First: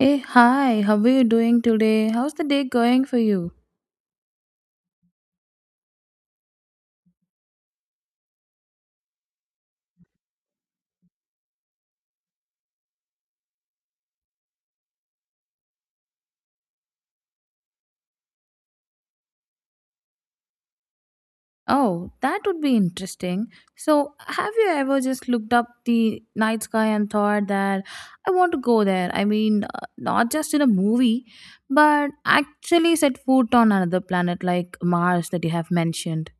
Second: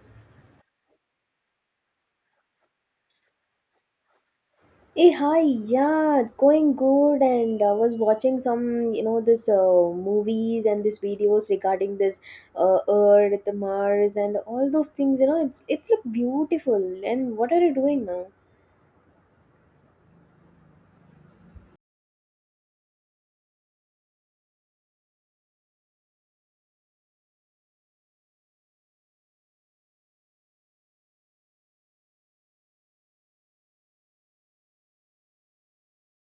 Hey, hi, how are you doing today? How's the day going for you? Hey, hi, yeah, it's going good. And I was watching some, you know, this movies and these videos regarding this Earth, Mars, and all those things. You know, it's look beautiful. And what are you doing now? Oh, that would be interesting. So, have you ever just looked up the night sky and thought that I want to go there? I mean, not just in a movie, but actually set foot on another planet like Mars that you have mentioned.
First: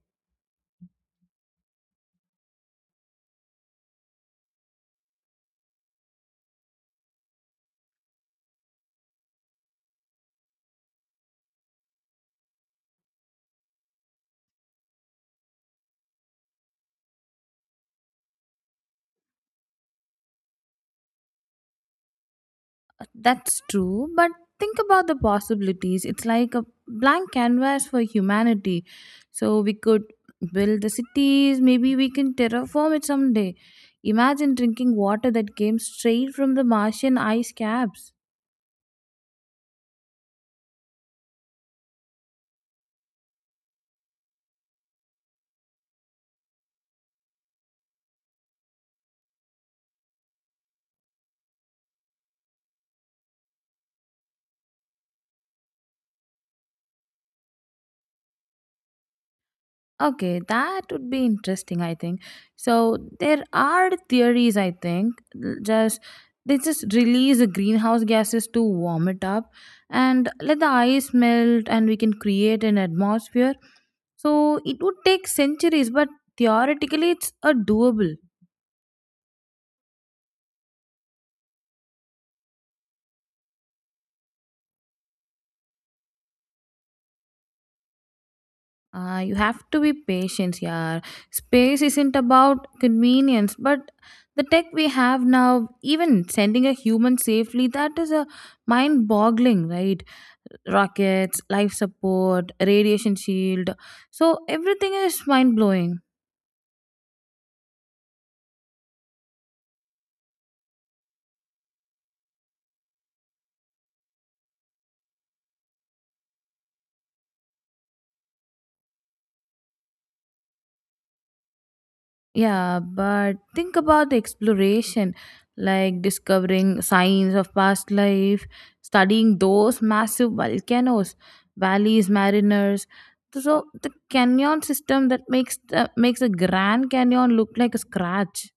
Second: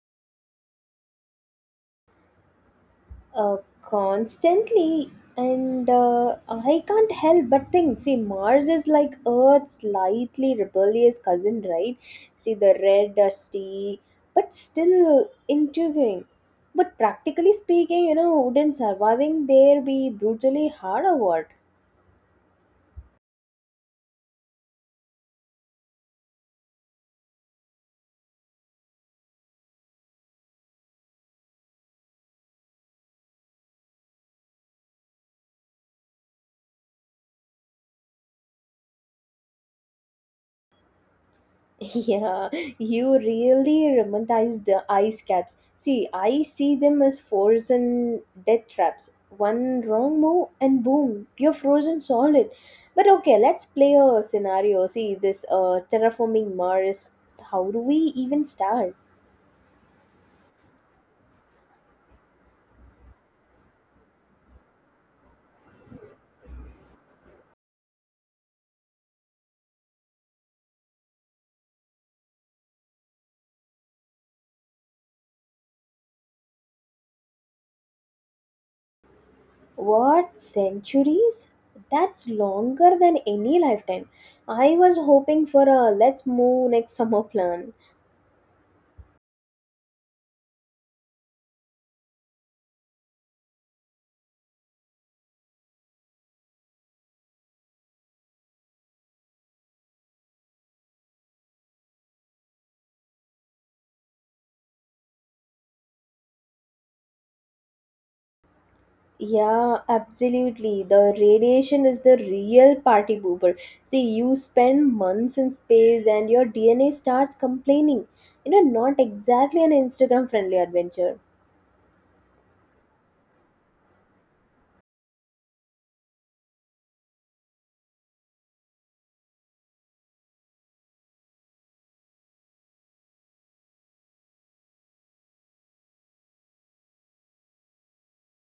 uh, Constantly and I can't help but think, see, Mars is like Earth's slightly rebellious cousin, right? See, the red dusty but still intriguing, but practically speaking, you know, wouldn't surviving there be brutally hard or what? That's true, but think about the possibilities. It's like a blank canvas for humanity. So we could build the cities, maybe we can terraform it someday. Imagine drinking water that came straight from the Martian ice caps. Yeah, you really romanticize the ice caps. See, I see them as frozen death traps. One wrong move and boom, you're frozen solid. But okay, let's play a scenario. See, this terraforming Mars. How do we even start? Okay, that would be interesting, I think. So there are theories, I think. L- Just they just release the greenhouse gases to warm it up and let the ice melt and we can create an atmosphere. So it would take centuries, but theoretically it's a doable. What centuries? That's longer than any lifetime. I was hoping for a let's move next summer plan. You have to be patient, yeah. Space isn't about convenience, but the tech we have now, even sending a human safely, that is a mind boggling, right? Rockets, life support, radiation shield. So everything is mind blowing. Yeah, absolutely. The radiation is the real party pooper. See, you spend months in space and your DNA starts complaining. Not exactly an Instagram friendly adventure. Yeah, but think about the exploration, like discovering signs of past life, studying those massive volcanoes, valleys, mariners. So the canyon system that makes the Grand Canyon look like a scratch.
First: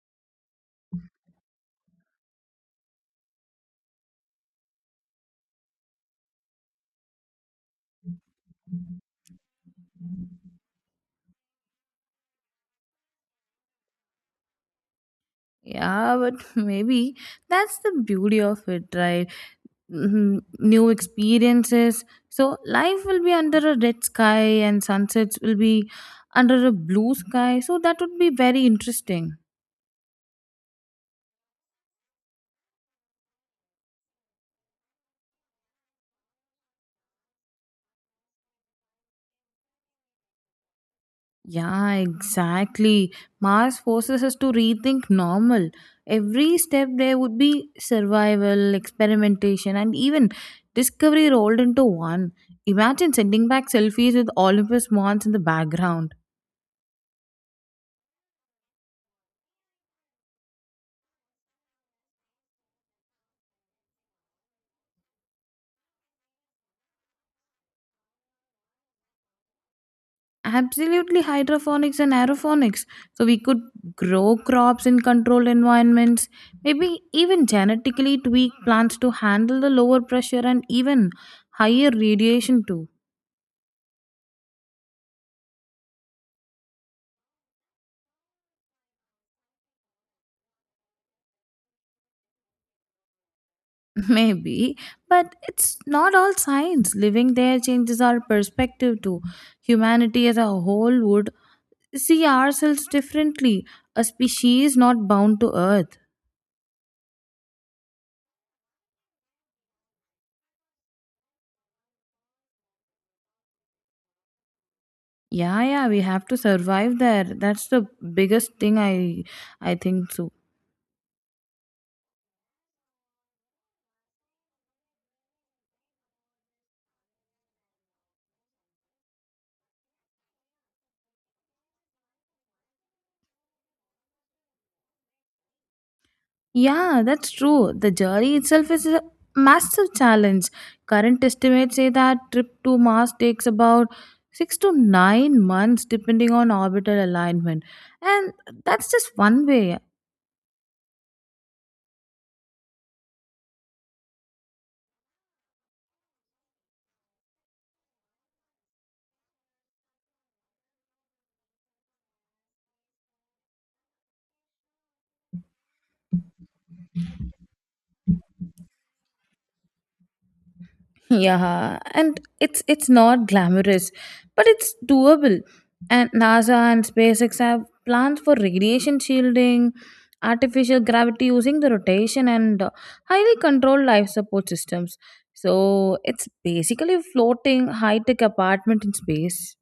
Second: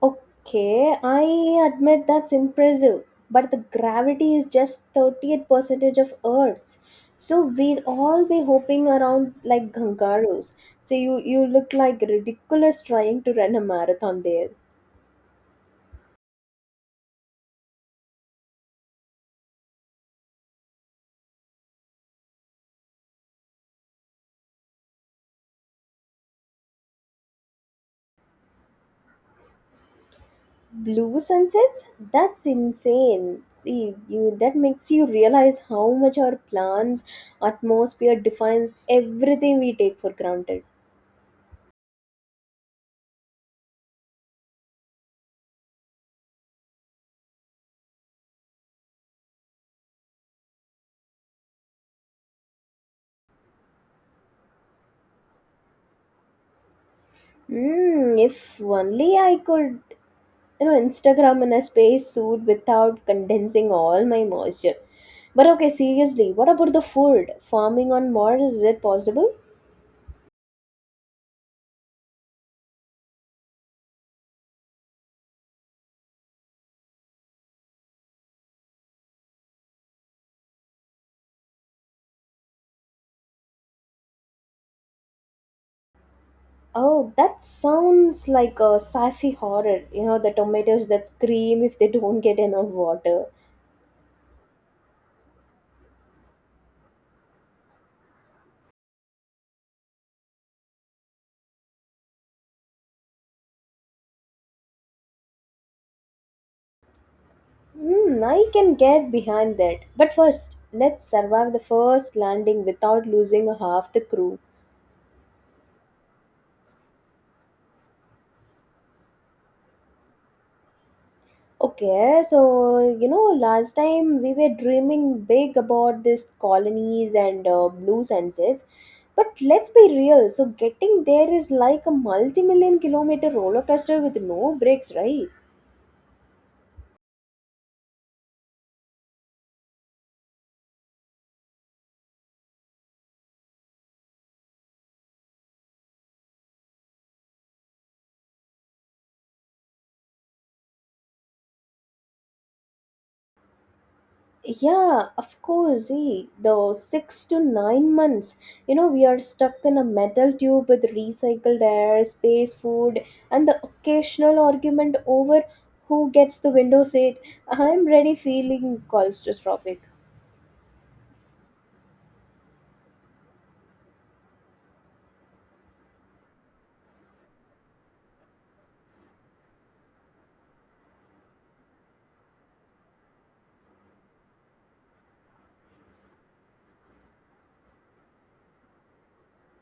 Okay, I admit that's impressive, but the gravity is just 38 percentage of Earth's. So we'd all be hopping around like kangaroos. See, you look like ridiculous trying to run a marathon there. Yeah, but maybe that's the beauty of it, right? Mhm, New experiences. So life will be under a red sky and sunsets will be under a blue sky. So that would be very interesting. Blue sunsets? That's insane. See, you that makes you realize how much our plan's atmosphere defines everything we take for granted. Yeah, exactly. Mars forces us to rethink normal. Every step there would be survival, experimentation, and even discovery rolled into one. Imagine sending back selfies with Olympus Mons in the background. Hmm. If only I could, Instagram in a space suit without condensing all my moisture. But okay, seriously, what about the food? Farming on Mars, is it possible? Absolutely, hydroponics and aeroponics. So we could grow crops in controlled environments, maybe even genetically tweak plants to handle the lower pressure and even higher radiation too. Oh, that sounds like a sci-fi horror. The tomatoes that scream if they don't get enough water. Maybe, but it's not all science. Living there changes our perspective too. Humanity as a whole would see ourselves differently, a species not bound to earth. Hmm, I can get behind that. But first, let's survive the first landing without losing half the crew. Yeah, yeah, we have to survive there. That's the biggest thing I think so. Okay, so last time we were dreaming big about these colonies and blue sunsets. But let's be real, so getting there is like a multi million kilometer roller coaster with no breaks, right? Yeah, that's true. The journey itself is a massive challenge. Current estimates say that trip to Mars takes about 6 to 9 months, depending on orbital alignment. And that's just one way. Yeah, of course. See, the six to nine months, we are stuck in a metal tube with recycled air, space food, and the occasional argument over who gets the window seat. I'm ready feeling claustrophobic. Yeah, and it's not glamorous, but it's doable. And NASA and SpaceX have plans for radiation shielding, artificial gravity using the rotation, and highly controlled life support systems. So it's basically a floating high tech apartment in space.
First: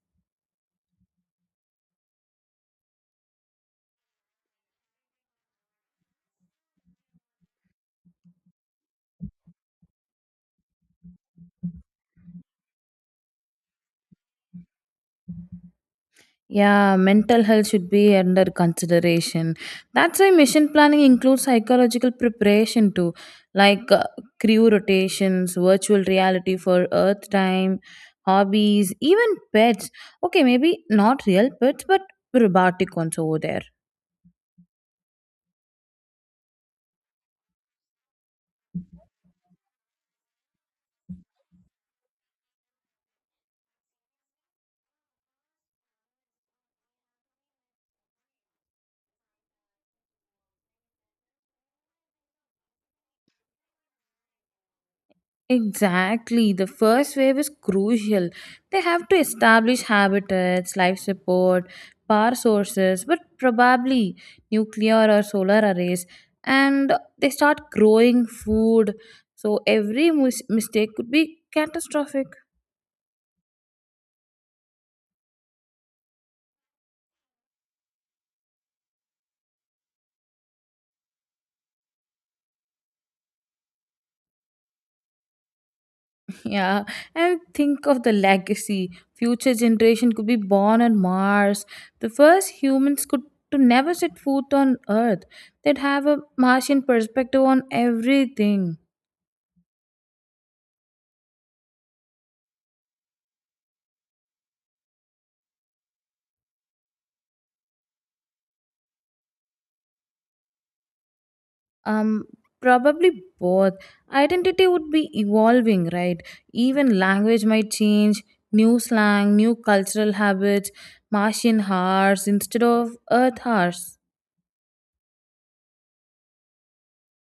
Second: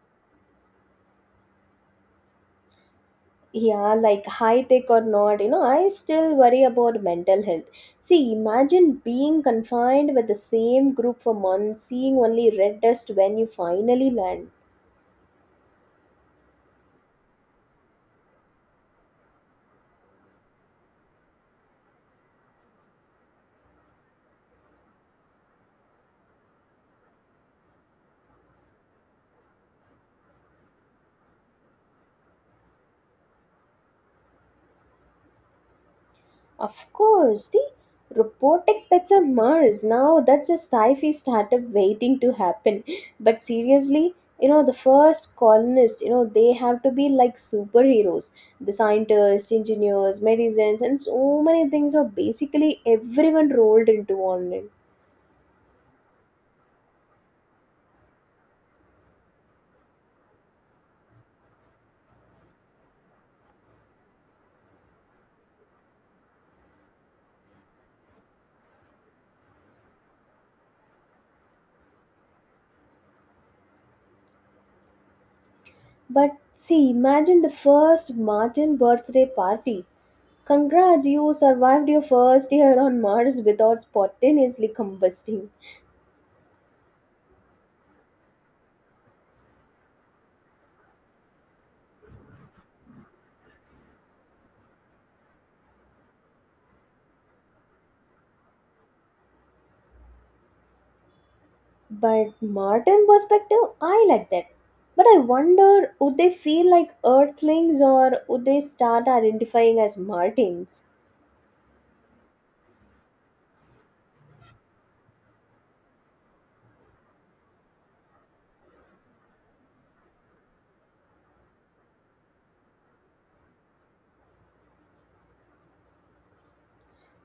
Yeah, like high tech or not, I still worry about mental health. See, imagine being confined with the same group for months, seeing only red dust when you finally land. Yeah, mental health should be under consideration. That's why mission planning includes psychological preparation too, like crew rotations, virtual reality for Earth time, hobbies, even pets. Okay, maybe not real pets, but robotic ones over there. Of course, see, robotic pets on Mars. Now that's a sci-fi startup waiting to happen. But seriously, the first colonists, they have to be like superheroes. The scientists, engineers, medicines, and so many things are basically everyone rolled into one. Name. Exactly. The first wave is crucial. They have to establish habitats, life support, power sources, but probably nuclear or solar arrays. And they start growing food. So every mistake could be catastrophic. But see, imagine the first Martin birthday party. Congrats, you survived your first year on Mars without spontaneously combusting. Yeah. And think of the legacy. Future generation could be born on Mars. The first humans could to never set foot on Earth. They'd have a Martian perspective on everything. But Martin perspective, I like that. But I wonder would they feel like earthlings or would they start identifying as Martins? um Probably both. Identity would be evolving, right? Even language might change. New slang, new cultural habits. Martian hours instead of earth hours.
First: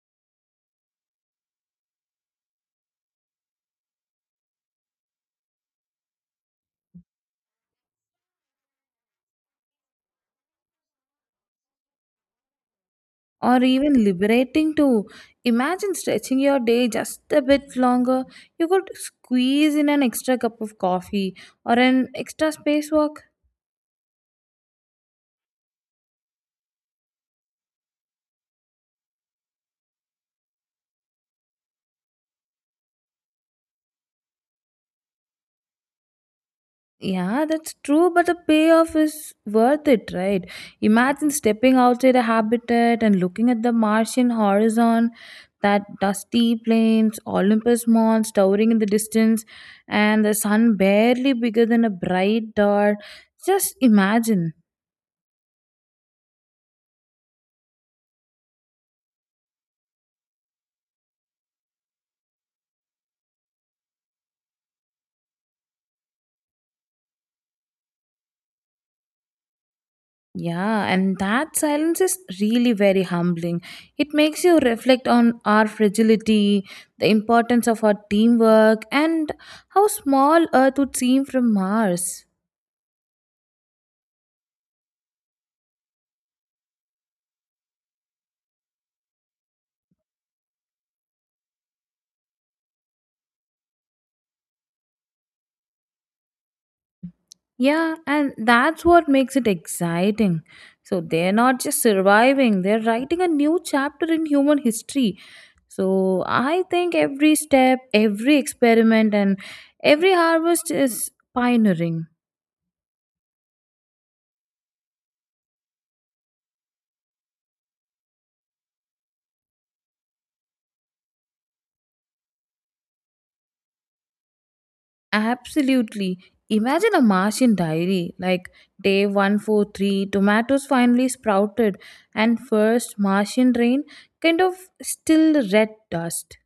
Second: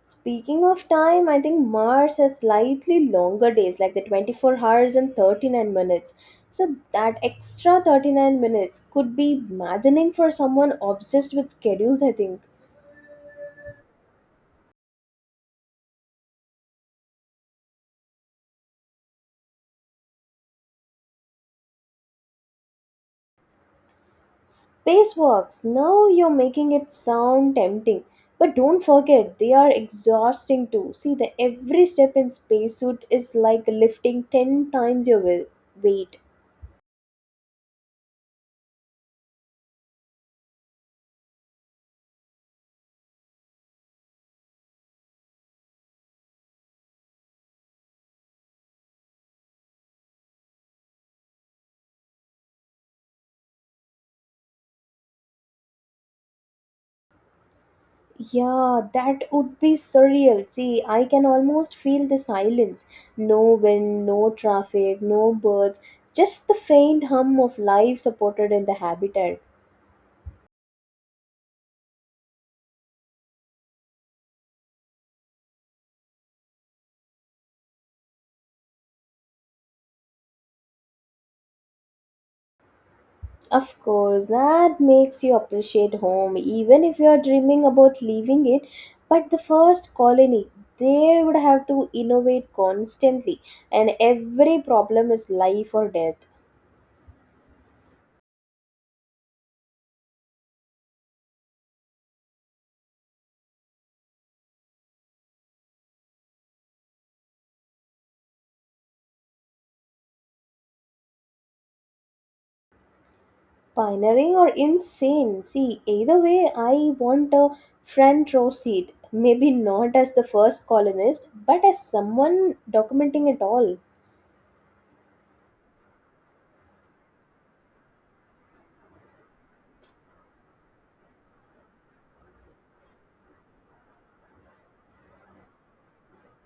Speaking of time, I think Mars has slightly longer days, like the 24 hours and 39 minutes. So that extra 39 minutes could be maddening for someone obsessed with schedules, I think. Or even liberating too. Imagine stretching your day just a bit longer. You could squeeze in an extra cup of coffee or an extra spacewalk. Spacewalks. Now you're making it sound tempting. But don't forget, they are exhausting too. See, the every step in spacesuit is like lifting 10 times your weight. Yeah, that's true, but the payoff is worth it, right? Imagine stepping outside a habitat and looking at the Martian horizon, that dusty plains, Olympus Mons towering in the distance, and the sun barely bigger than a bright dot. Just imagine. Yeah, that would be surreal. See, I can almost feel the silence. No wind, no traffic, no birds, just the faint hum of life supported in the habitat. Yeah, and that silence is really very humbling. It makes you reflect on our fragility, the importance of our teamwork, and how small Earth would seem from Mars. Of course, that makes you appreciate home, even if you are dreaming about leaving it. But the first colony, they would have to innovate constantly, and every problem is life or death. Yeah, and that's what makes it exciting. So they're not just surviving, they're writing a new chapter in human history. So I think every step, every experiment, and every harvest is pioneering. Pioneering or insane. See, either way, I want a front row seat. Maybe not as the first colonist, but as someone documenting it all. Absolutely. Imagine a Martian diary like day 143, tomatoes finally sprouted, and first Martian rain kind of still red dust.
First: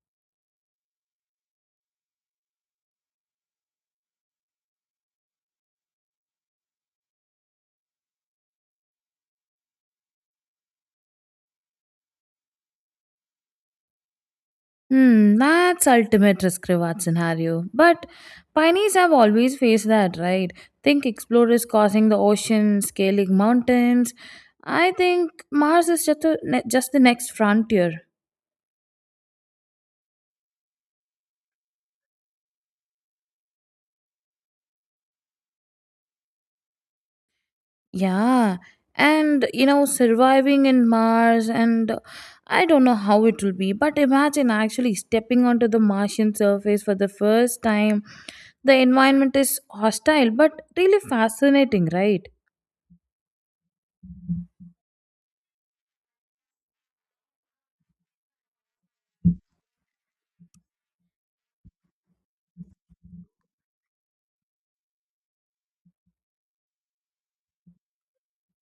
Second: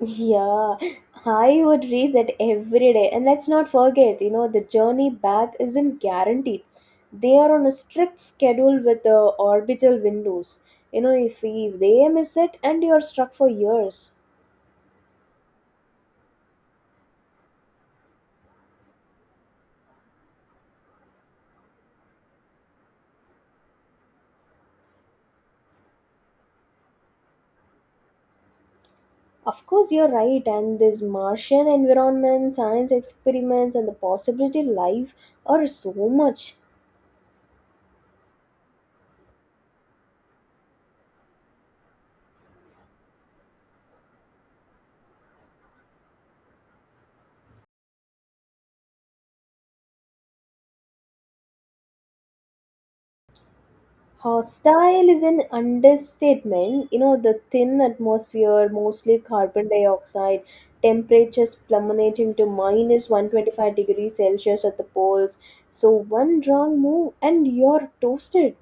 Yeah, I would read that every day. And let's not forget, the journey back isn't guaranteed. They are on a strict schedule with the orbital windows. You know, if they miss it and you're stuck for years. Hmm, that's ultimate risk reward scenario. But pioneers have always faced that, right? Think explorers crossing the ocean, scaling mountains. I think Mars is just the next frontier. Of course, you're right. And this Martian environment, science experiments, and the possibility life are so much. Yeah, and you know, surviving in Mars, and I don't know how it will be, but imagine actually stepping onto the Martian surface for the first time. The environment is hostile, but really fascinating, right? Hostile is an understatement. The thin atmosphere, mostly carbon dioxide, temperatures plummeting to minus 125 degrees Celsius at the poles. So, one wrong move and you're toasted.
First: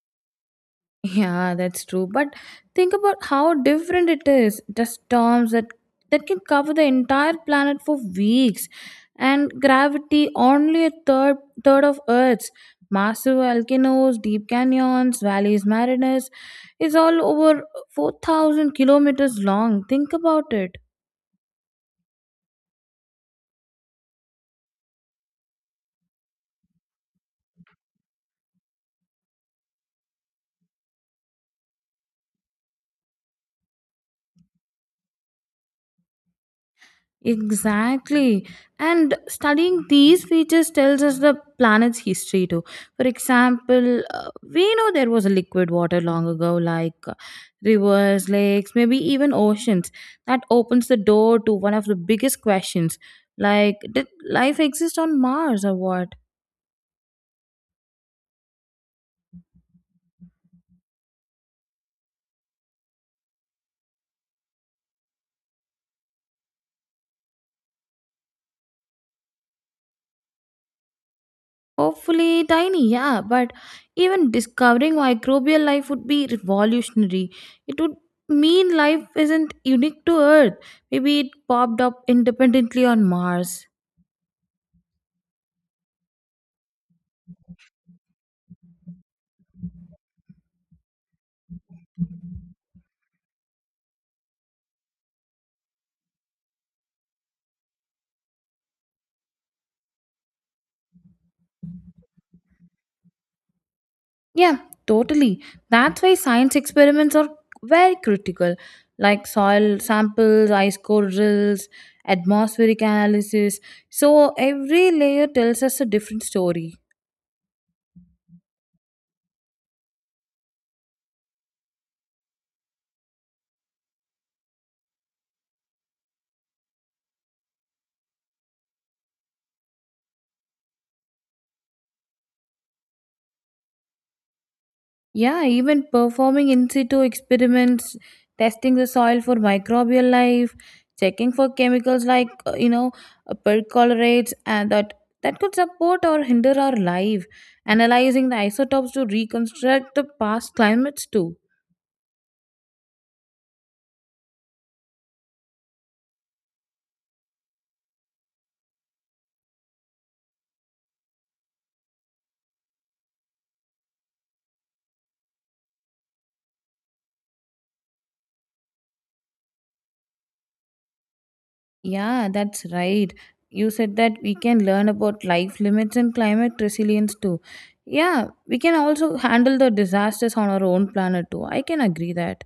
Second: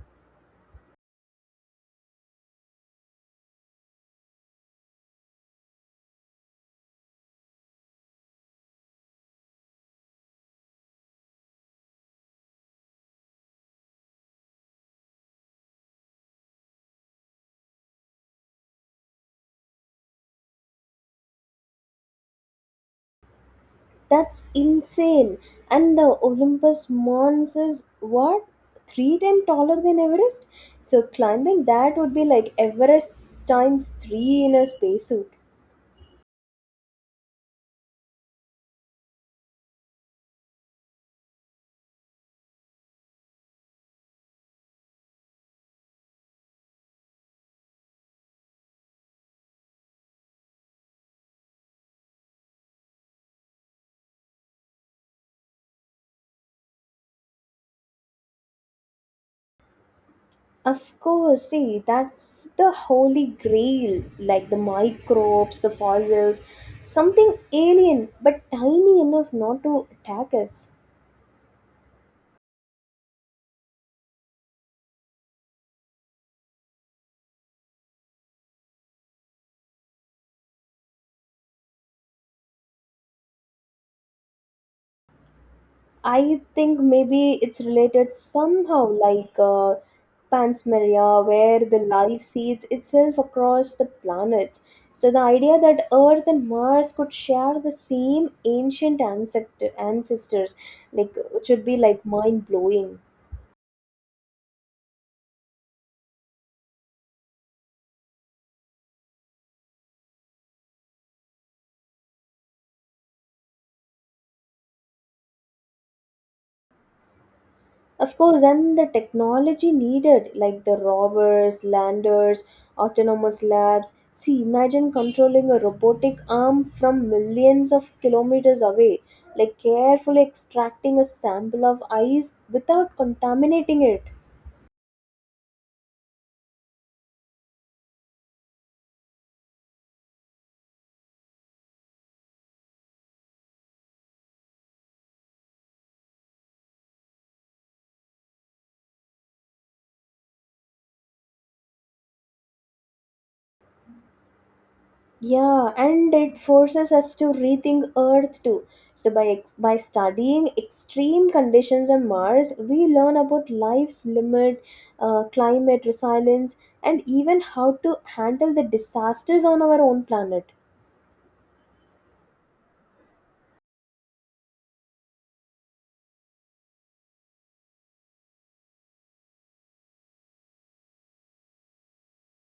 Yeah, that's true. But think about how different it is. The storms that can cover the entire planet for weeks, and gravity only a third of Earth's. Massive volcanoes, deep canyons, valleys, mariners is all over 4,000 kilometers long. Think about it. That's insane. And the Olympus Mons is what? Three times taller than Everest? So, climbing that would be like Everest times three in a spacesuit. Exactly. And studying these features tells us the planet's history too. For example, we know there was a liquid water long ago, like rivers, lakes, maybe even oceans. That opens the door to one of the biggest questions like, did life exist on Mars or what? Of course, see, that's the holy grail, like the microbes, the fossils, something alien but tiny enough not to attack us. Hopefully tiny, yeah, but even discovering microbial life would be revolutionary. It would mean life isn't unique to Earth. Maybe it popped up independently on Mars. I think maybe it's related somehow, like Panspermia, where the life seeds itself across the planets. So the idea that Earth and Mars could share the same ancestors, like, which would be like mind blowing. Yeah, totally. That's why science experiments are very critical, like soil samples, ice core drills, atmospheric analysis. So every layer tells us a different story. Of course, and the technology needed, like the rovers, landers, autonomous labs. See, imagine controlling a robotic arm from millions of kilometers away, like carefully extracting a sample of ice without contaminating it. Yeah, even performing in situ experiments, testing the soil for microbial life, checking for chemicals like percolates, and that could support or hinder our life. Analyzing the isotopes to reconstruct the past climates too. Yeah, and it forces us to rethink Earth too. So by studying extreme conditions on Mars, we learn about life's limit, climate resilience, and even how to handle the disasters on our own planet. Yeah, that's right. You said that we can learn about life limits and climate resilience too. Yeah, we can also handle the disasters on our own planet too. I can agree that.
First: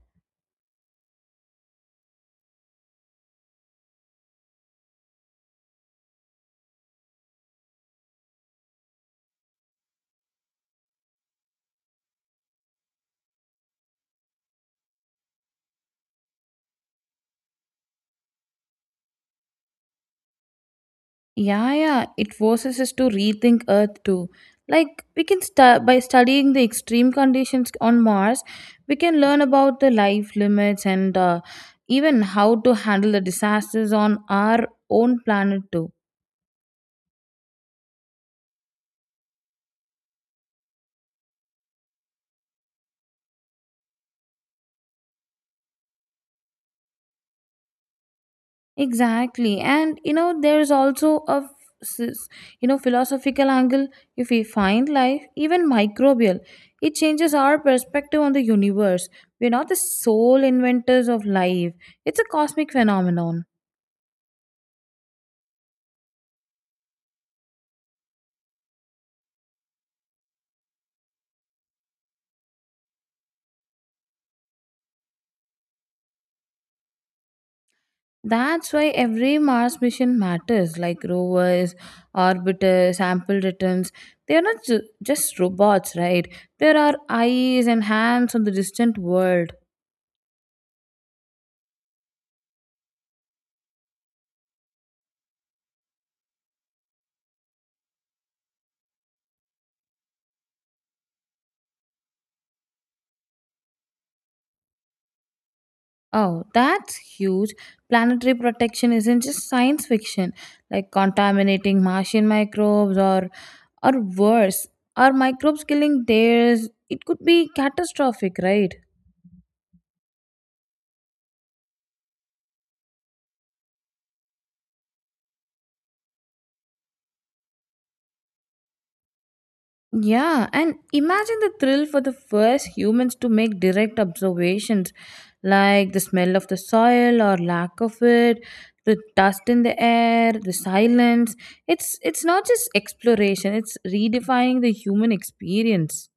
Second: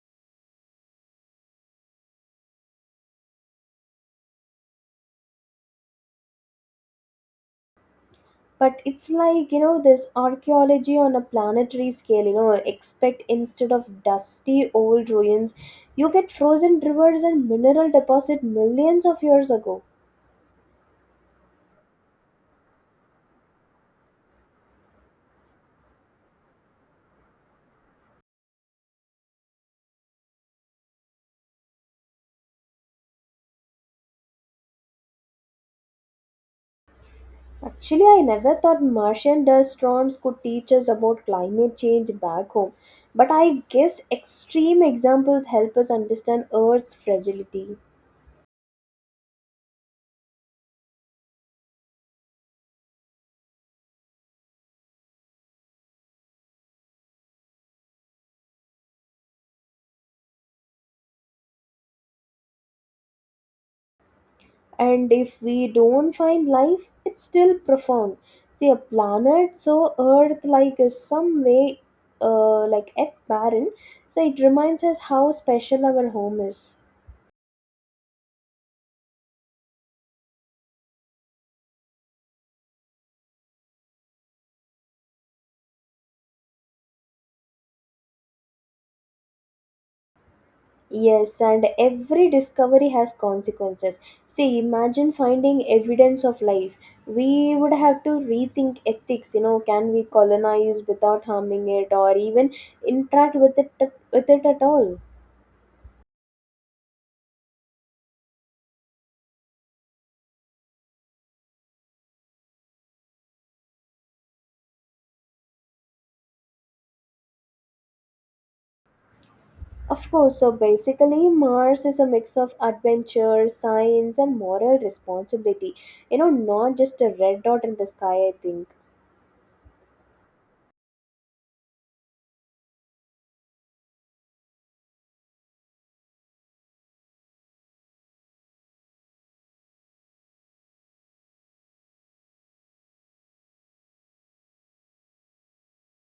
But it's like, you know, this archaeology on a planetary scale. You know, expect instead of dusty old ruins, you get frozen rivers and mineral deposit millions of years ago. Yeah, yeah, it forces us to rethink Earth too. Like, we can start by studying the extreme conditions on Mars, we can learn about the life limits and even how to handle the disasters on our own planet too. Actually, I never thought Martian dust storms could teach us about climate change back home, but I guess extreme examples help us understand Earth's fragility. Exactly. And you know, there's also a s- philosophical angle. If we find life, even microbial, it changes our perspective on the universe. We're not the sole inventors of life. It's a cosmic phenomenon. And if we don't find life, it's still profound. See, a planet so Earth-like is some way, like at barren, so it reminds us how special our home is. That's why every Mars mission matters, like rovers, orbiters, sample returns. They are not just robots, right? There are eyes and hands on the distant world. Yes, and every discovery has consequences. See, imagine finding evidence of life. We would have to rethink ethics. You know, can we colonize without harming it, or even interact with it at all? Oh, that's huge. Planetary protection isn't just science fiction, like contaminating Martian microbes or worse, are microbes killing theirs? It could be catastrophic, right? Of course. So basically, Mars is a mix of adventure, science, and moral responsibility. Not just a red dot in the sky, I think. Yeah, and imagine the thrill for the first humans to make direct observations like the smell of the soil or lack of it, the dust in the air, the silence. It's not just exploration, it's redefining the human experience.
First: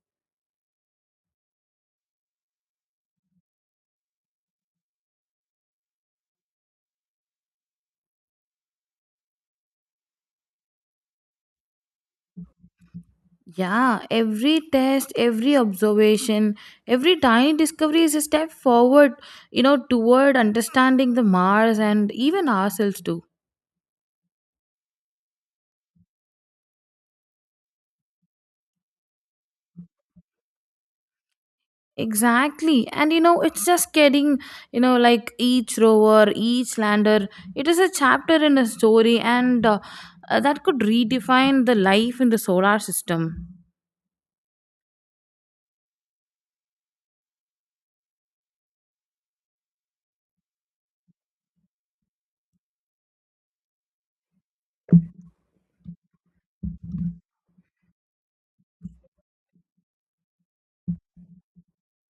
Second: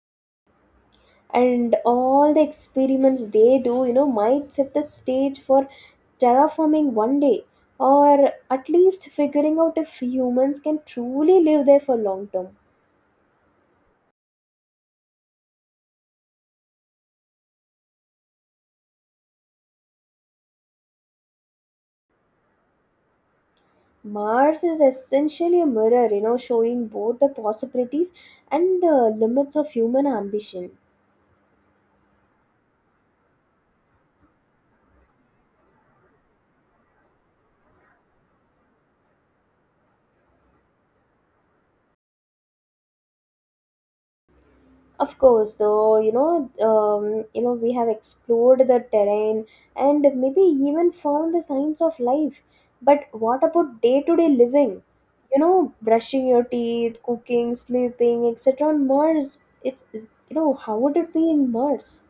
And all the experiments they do, might set the stage for terraforming one day, or at least figuring out if humans can truly live there for long term. Yeah, every test, every observation, every tiny discovery is a step forward, toward understanding the Mars and even ourselves too. Mars is essentially a mirror, showing both the possibilities and the limits of human ambition. Exactly. And it's just getting, like each rover, each lander, it is a chapter in a story and that could redefine the life in the solar system. Of course, so we have explored the terrain and maybe even found the signs of life. But what about day-to-day living? You know, brushing your teeth, cooking, sleeping, etc. On Mars, how would it be in Mars?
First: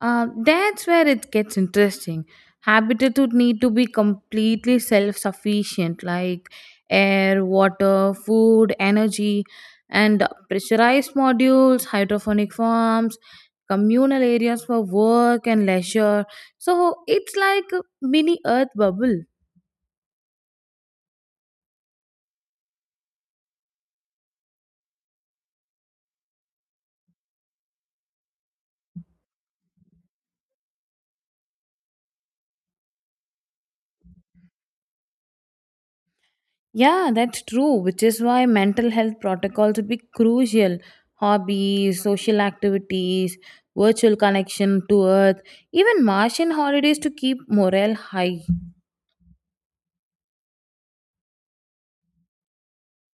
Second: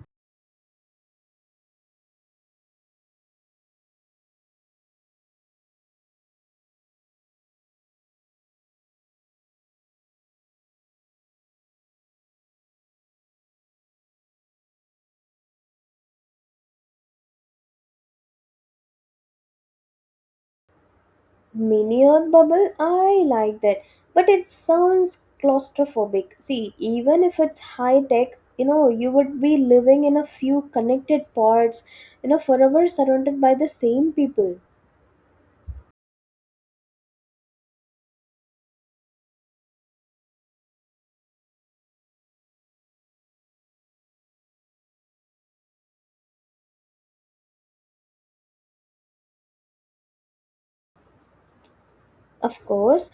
That's where it gets interesting. Habitat would need to be completely self sufficient, like air, water, food, energy, and pressurized modules, hydroponic farms, communal areas for work and leisure. So it's like a mini earth bubble. Minion bubble, I like that, but it sounds claustrophobic. See, even if it's high tech, you would be living in a few connected pods, forever surrounded by the same people. Yeah, that's true, which is why mental health protocols would be crucial. Hobbies, social activities, virtual connection to Earth, even Martian holidays to keep morale high. Of course,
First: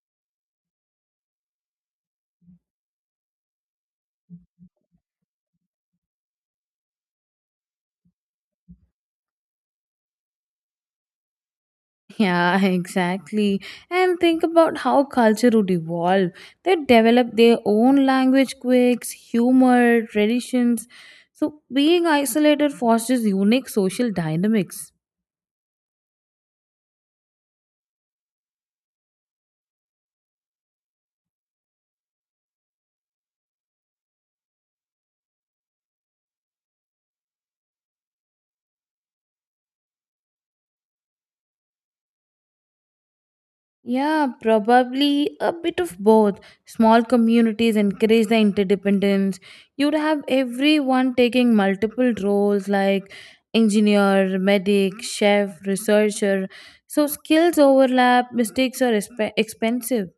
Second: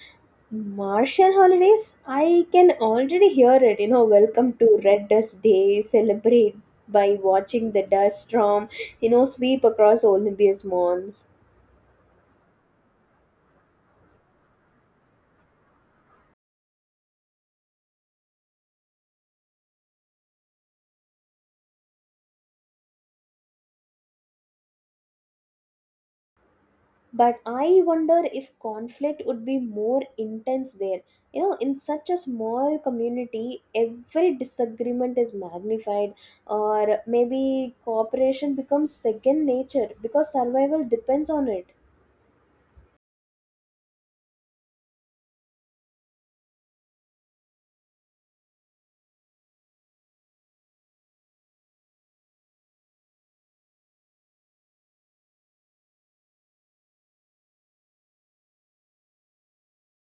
Martian holidays, I can already hear it. You know, welcome to Red Dust Day, celebrate by watching the dust storm, sweep across Olympus Mons. Yeah, exactly. And think about how culture would evolve. They develop their own language quirks, humor, traditions. So being isolated fosters unique social dynamics. But I wonder if conflict would be more intense there. You know, in such a small community every disagreement is magnified, or maybe cooperation becomes second nature because survival depends on it. Yeah, probably a bit of both. Small communities encourage the interdependence. You'd have everyone taking multiple roles like engineer, medic, chef, researcher. So skills overlap, mistakes are expensive.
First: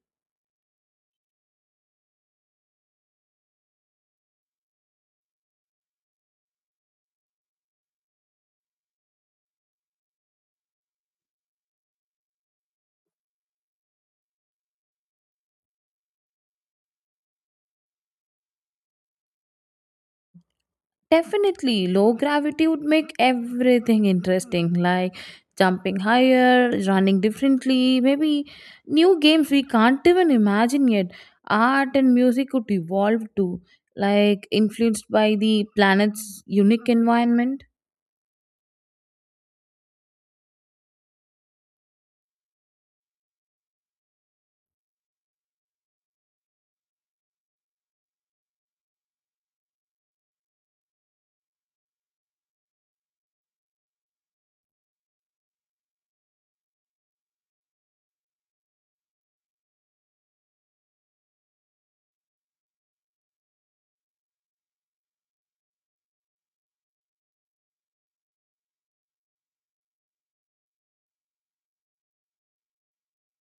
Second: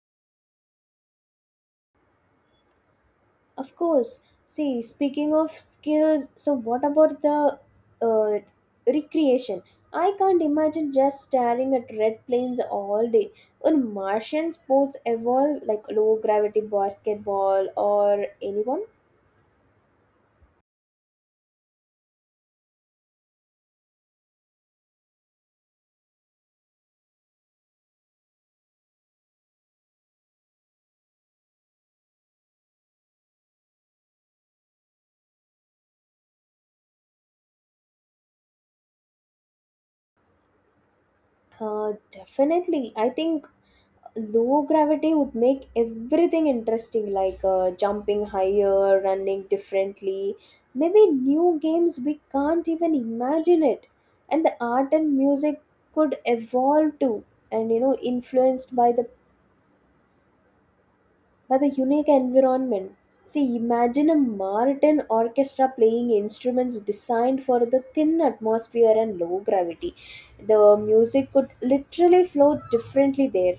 Of course. See, speaking of skills, so what about the uh, recreation? I can't imagine just staring at red planes all day. Would Martian sports evolve like low gravity basketball or anyone? Definitely, low gravity would make everything interesting, like jumping higher, running differently, maybe new games we can't even imagine yet. Art and music could evolve too, like influenced by the planet's unique environment. Uh, Definitely. I think low gravity would make everything interesting, like jumping higher, running differently, maybe new games we can't even imagine it. And the art and music could evolve too, and, influenced by the unique environment. See, imagine a martin orchestra playing instruments designed for the thin atmosphere and low gravity. The music could literally flow differently there.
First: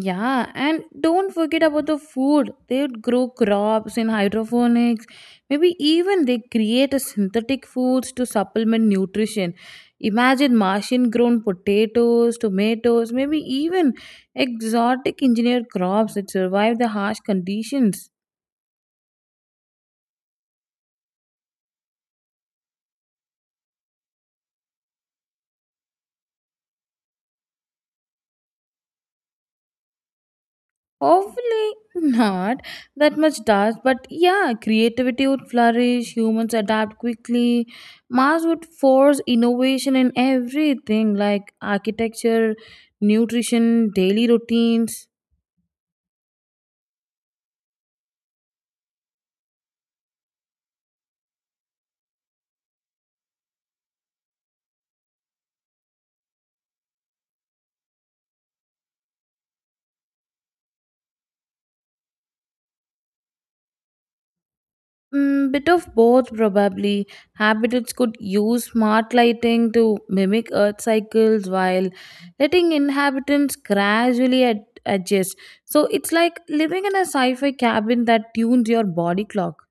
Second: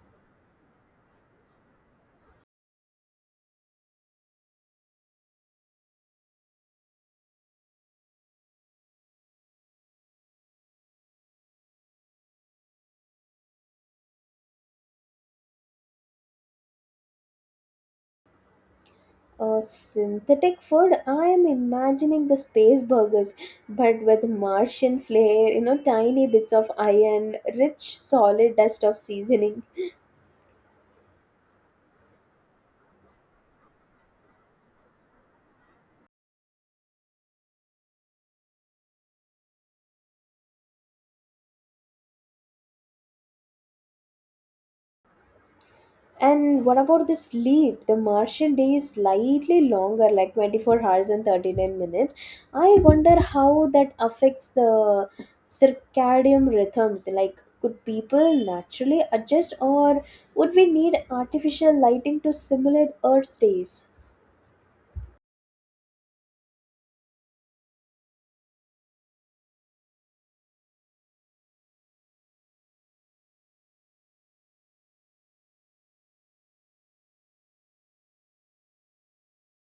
Yeah, and don't forget about the food. They would grow crops in hydroponics. Maybe even they create a synthetic foods to supplement nutrition. Imagine Martian grown potatoes, tomatoes, maybe even exotic engineered crops that survive the harsh conditions. Synthetic food, I am imagining the space burgers, but with Martian flair, tiny bits of iron, rich solid dust of seasoning. Hopefully not that much dust, but yeah, creativity would flourish, humans adapt quickly. Mars would force innovation in everything like architecture, nutrition, daily routines. And what about the sleep? The Martian day is slightly longer, like 24 hours and 39 minutes. I wonder how that affects the circadian rhythms. Like, could people naturally adjust, or would we need artificial lighting to simulate Earth days? Mm, bit of both probably. Habitats could use smart lighting to mimic Earth cycles while letting inhabitants gradually adjust. So it's like living in a sci fi cabin that tunes your body clock.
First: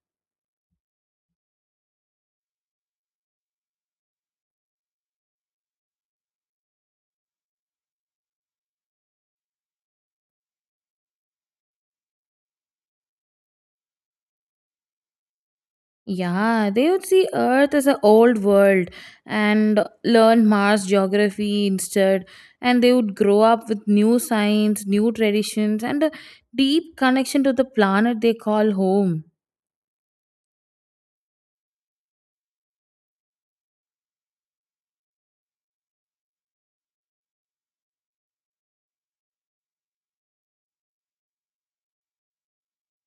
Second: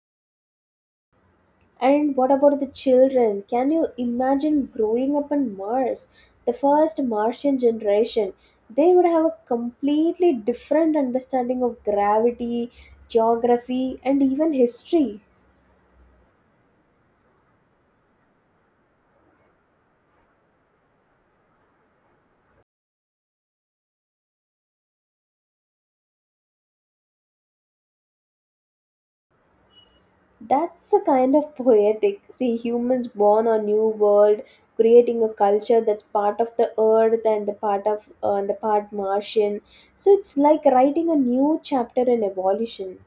And what about the children? Can you imagine growing up on Mars? The first Martian generation, they would have a completely different understanding of gravity, geography, and even history. Yeah, they would see Earth as an old world and learn Mars geography instead. And they would grow up with new science, new traditions, and a deep connection to the planet they call home. That's a kind of poetic. See, humans born on new world, creating a culture that's part of the Earth and the part of and the part Martian. So it's like writing a new chapter in evolution.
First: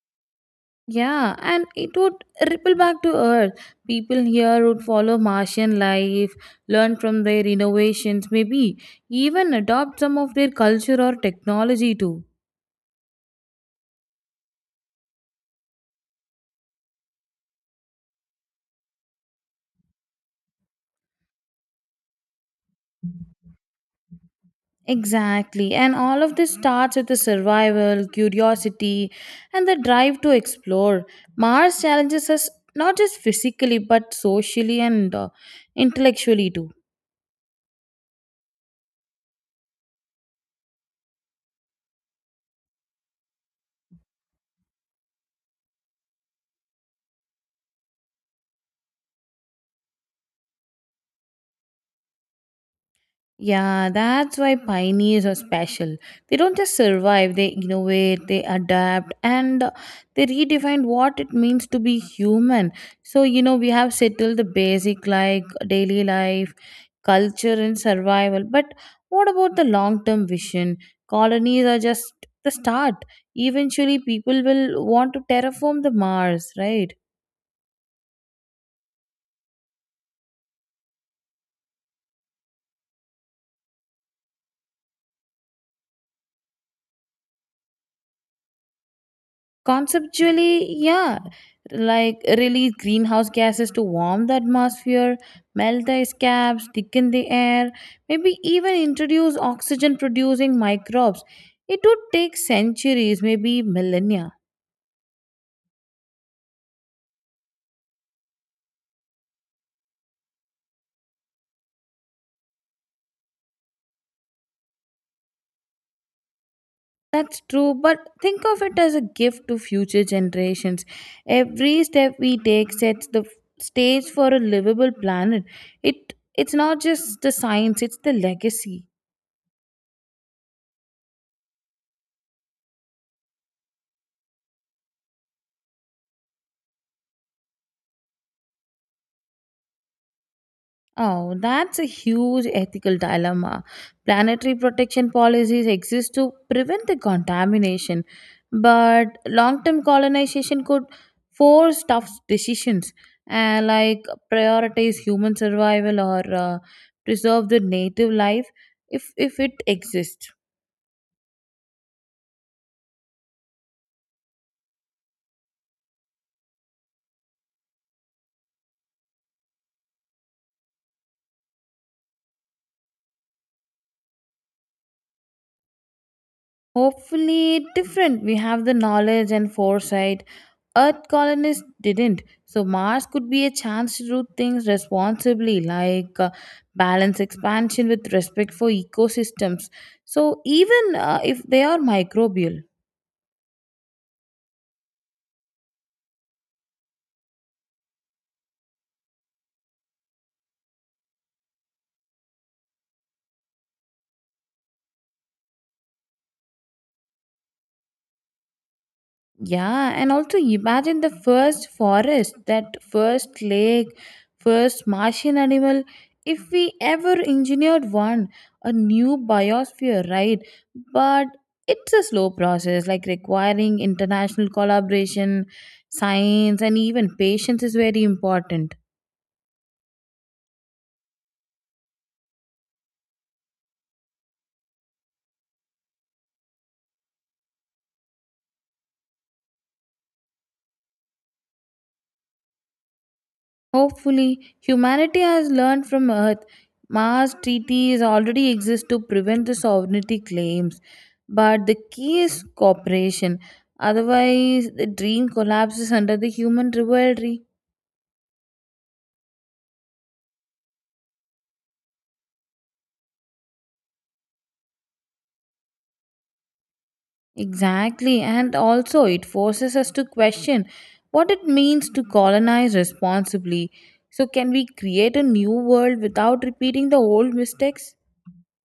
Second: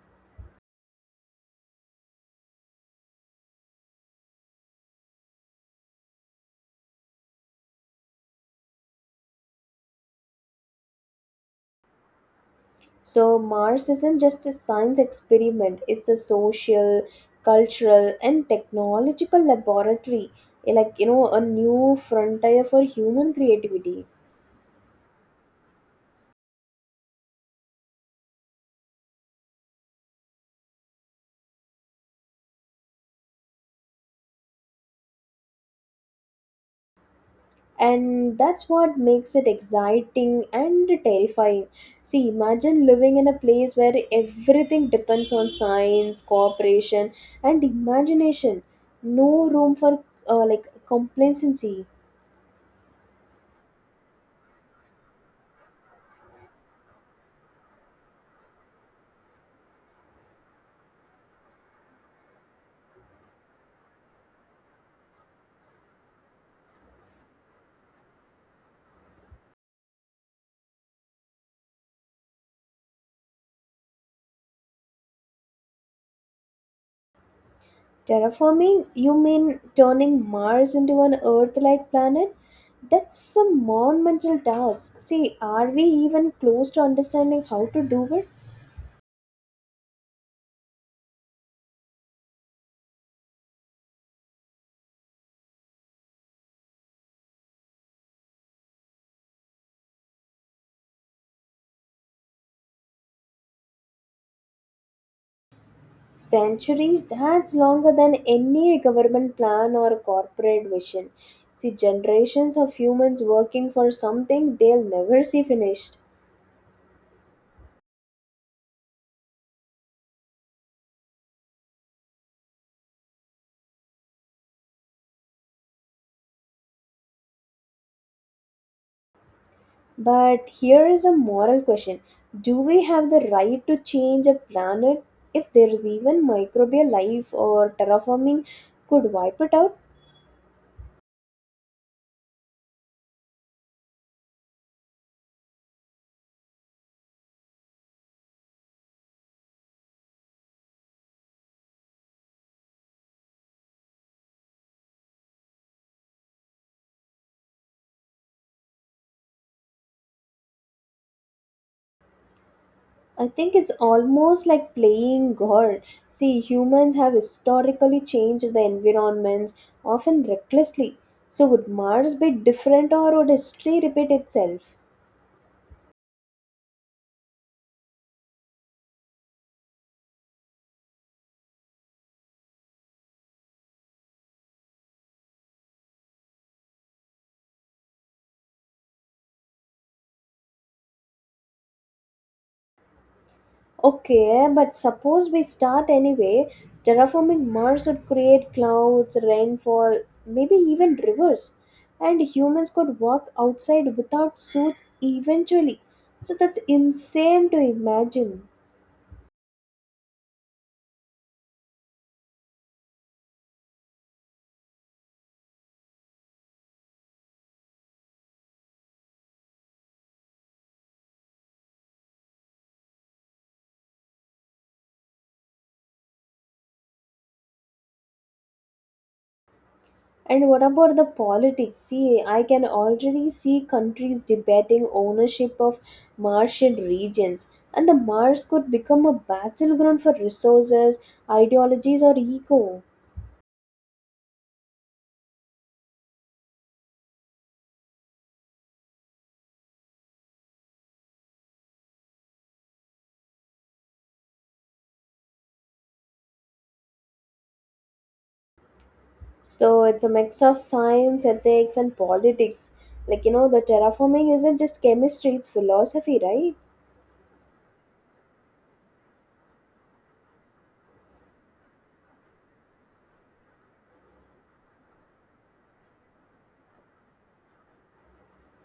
Yeah, and it would ripple back to Earth. People here would follow Martian life, learn from their innovations, maybe even adopt some of their culture or technology too. So Mars isn't just a science experiment, it's a social, cultural, and technological laboratory. Eh, like, a new frontier for human creativity. Exactly. And all of this starts with the survival, curiosity, and the drive to explore. Mars challenges us not just physically, but socially and intellectually too. And that's what makes it exciting and terrifying. See, imagine living in a place where everything depends on science, cooperation, and imagination. No room for like complacency. Yeah, that's why pioneers are special. They don't just survive, they innovate, they adapt, and they redefine what it means to be human. So, we have settled the basic like daily life, culture, and survival. But what about the long term vision? Colonies are just the start. Eventually, people will want to terraform the Mars, right? Terraforming? You mean turning Mars into an Earth like planet? That's a monumental task. See, are we even close to understanding how to do it? Conceptually, yeah. Like, release greenhouse gases to warm the atmosphere, melt ice caps, thicken the air, maybe even introduce oxygen producing microbes. It would take centuries, maybe millennia. Centuries, that's longer than any government plan or corporate vision. See, generations of humans working for something they'll never see finished. That's true, but think of it as a gift to future generations. Every step we take sets the stage for a livable planet. It's not just the science, it's the legacy. But here is a moral question. Do we have the right to change a planet if there is even microbial life, or terraforming could wipe it out? Oh, that's a huge ethical dilemma. Planetary protection policies exist to prevent the contamination, but long term colonization could force tough decisions and like prioritize human survival or preserve the native life if it exists. I think it's almost like playing God. See, humans have historically changed the environments, often recklessly. So, would Mars be different or would history repeat itself? Hopefully, different. We have the knowledge and foresight. Earth colonists didn't. So, Mars could be a chance to do things responsibly, like balance expansion with respect for ecosystems. So, even if they are microbial. Okay, but suppose we start anyway. Terraforming Mars would create clouds, rainfall, maybe even rivers. And humans could walk outside without suits eventually. So that's insane to imagine. Yeah, and also imagine the first forest, that first lake, first Martian animal. If we ever engineered one, a new biosphere, right? But it's a slow process, like requiring international collaboration, science, and even patience is very important. And what about the politics? See, I can already see countries debating ownership of Martian regions. And the Mars could become a battleground for resources, ideologies, or ego. Hopefully, humanity has learned from Earth. Mars treaties already exist to prevent the sovereignty claims, but the key is cooperation. Otherwise, the dream collapses under the human rivalry. So it's a mix of science, ethics, and politics. Like, the terraforming isn't just chemistry, it's philosophy, right? Exactly, and also it forces us to question what it means to colonize responsibly. So, can we create a new world without repeating the old mistakes?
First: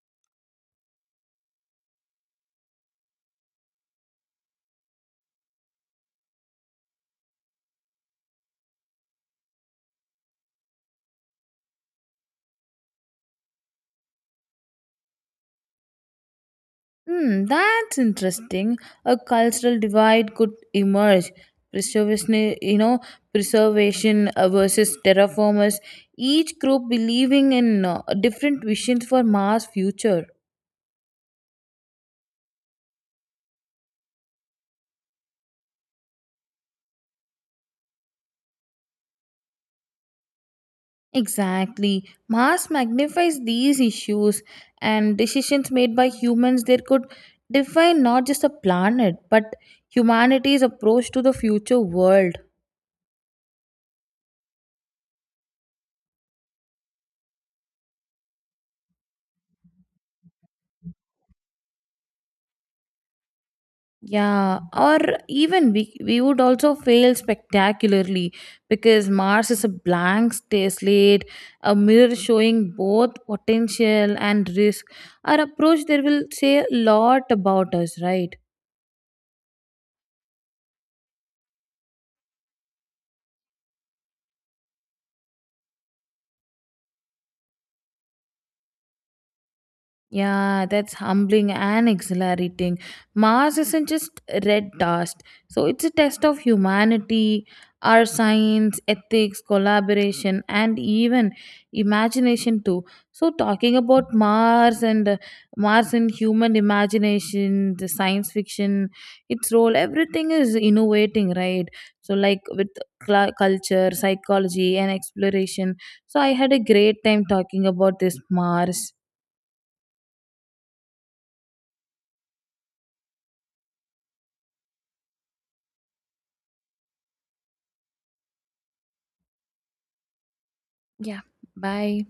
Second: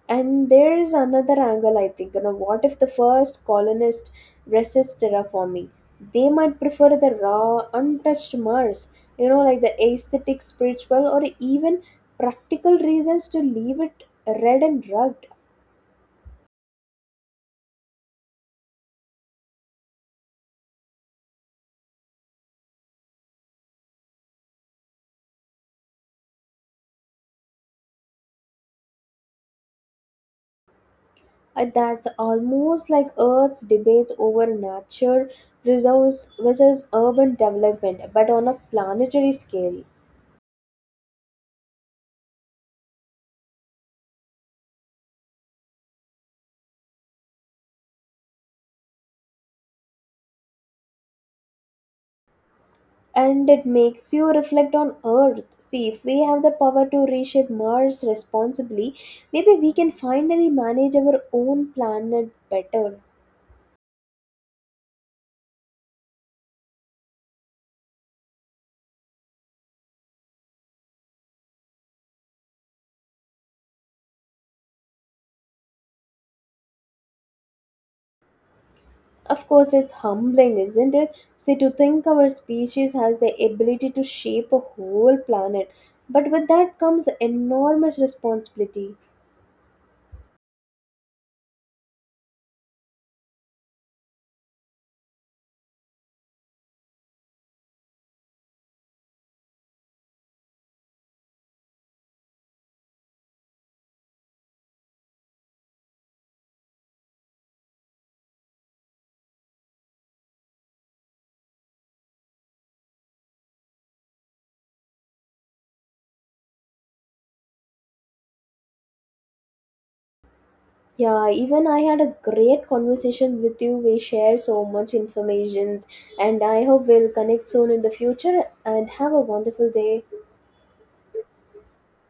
And there is another angle, I think. You know, what if the first colonist resists terraforming? They might prefer the raw, untouched Mars, like the aesthetic, spiritual, or even practical reasons to leave it red and rugged. Hmm, that's interesting. A cultural divide could emerge. Preservation, you know, preservation versus terraformers. Each group believing in different visions for Mars' future. That's almost like Earth's debates over nature reserves versus urban development, but on a planetary scale. Exactly. Mars magnifies these issues and decisions made by humans there could define not just a planet but humanity's approach to the future world. And it makes you reflect on Earth. See, if we have the power to reshape Mars responsibly, maybe we can finally manage our own planet better. Yeah, or even we would also fail spectacularly because Mars is a blank slate, a mirror showing both potential and risk. Our approach there will say a lot about us, right? Of course, it's humbling, isn't it? See, to think our species has the ability to shape a whole planet, but with that comes enormous responsibility. Yeah, that's humbling and exhilarating. Mars isn't just red dust, so it's a test of humanity, our science, ethics, collaboration, and even imagination too. So, talking about Mars and human imagination, the science fiction, its role, everything is innovating, right? So, like with culture, psychology, and exploration. So, I had a great time talking about this Mars. Yeah, even I had a great conversation with you. We share so much information, and I hope we'll connect soon in the future. And have a wonderful day. Yeah. Bye.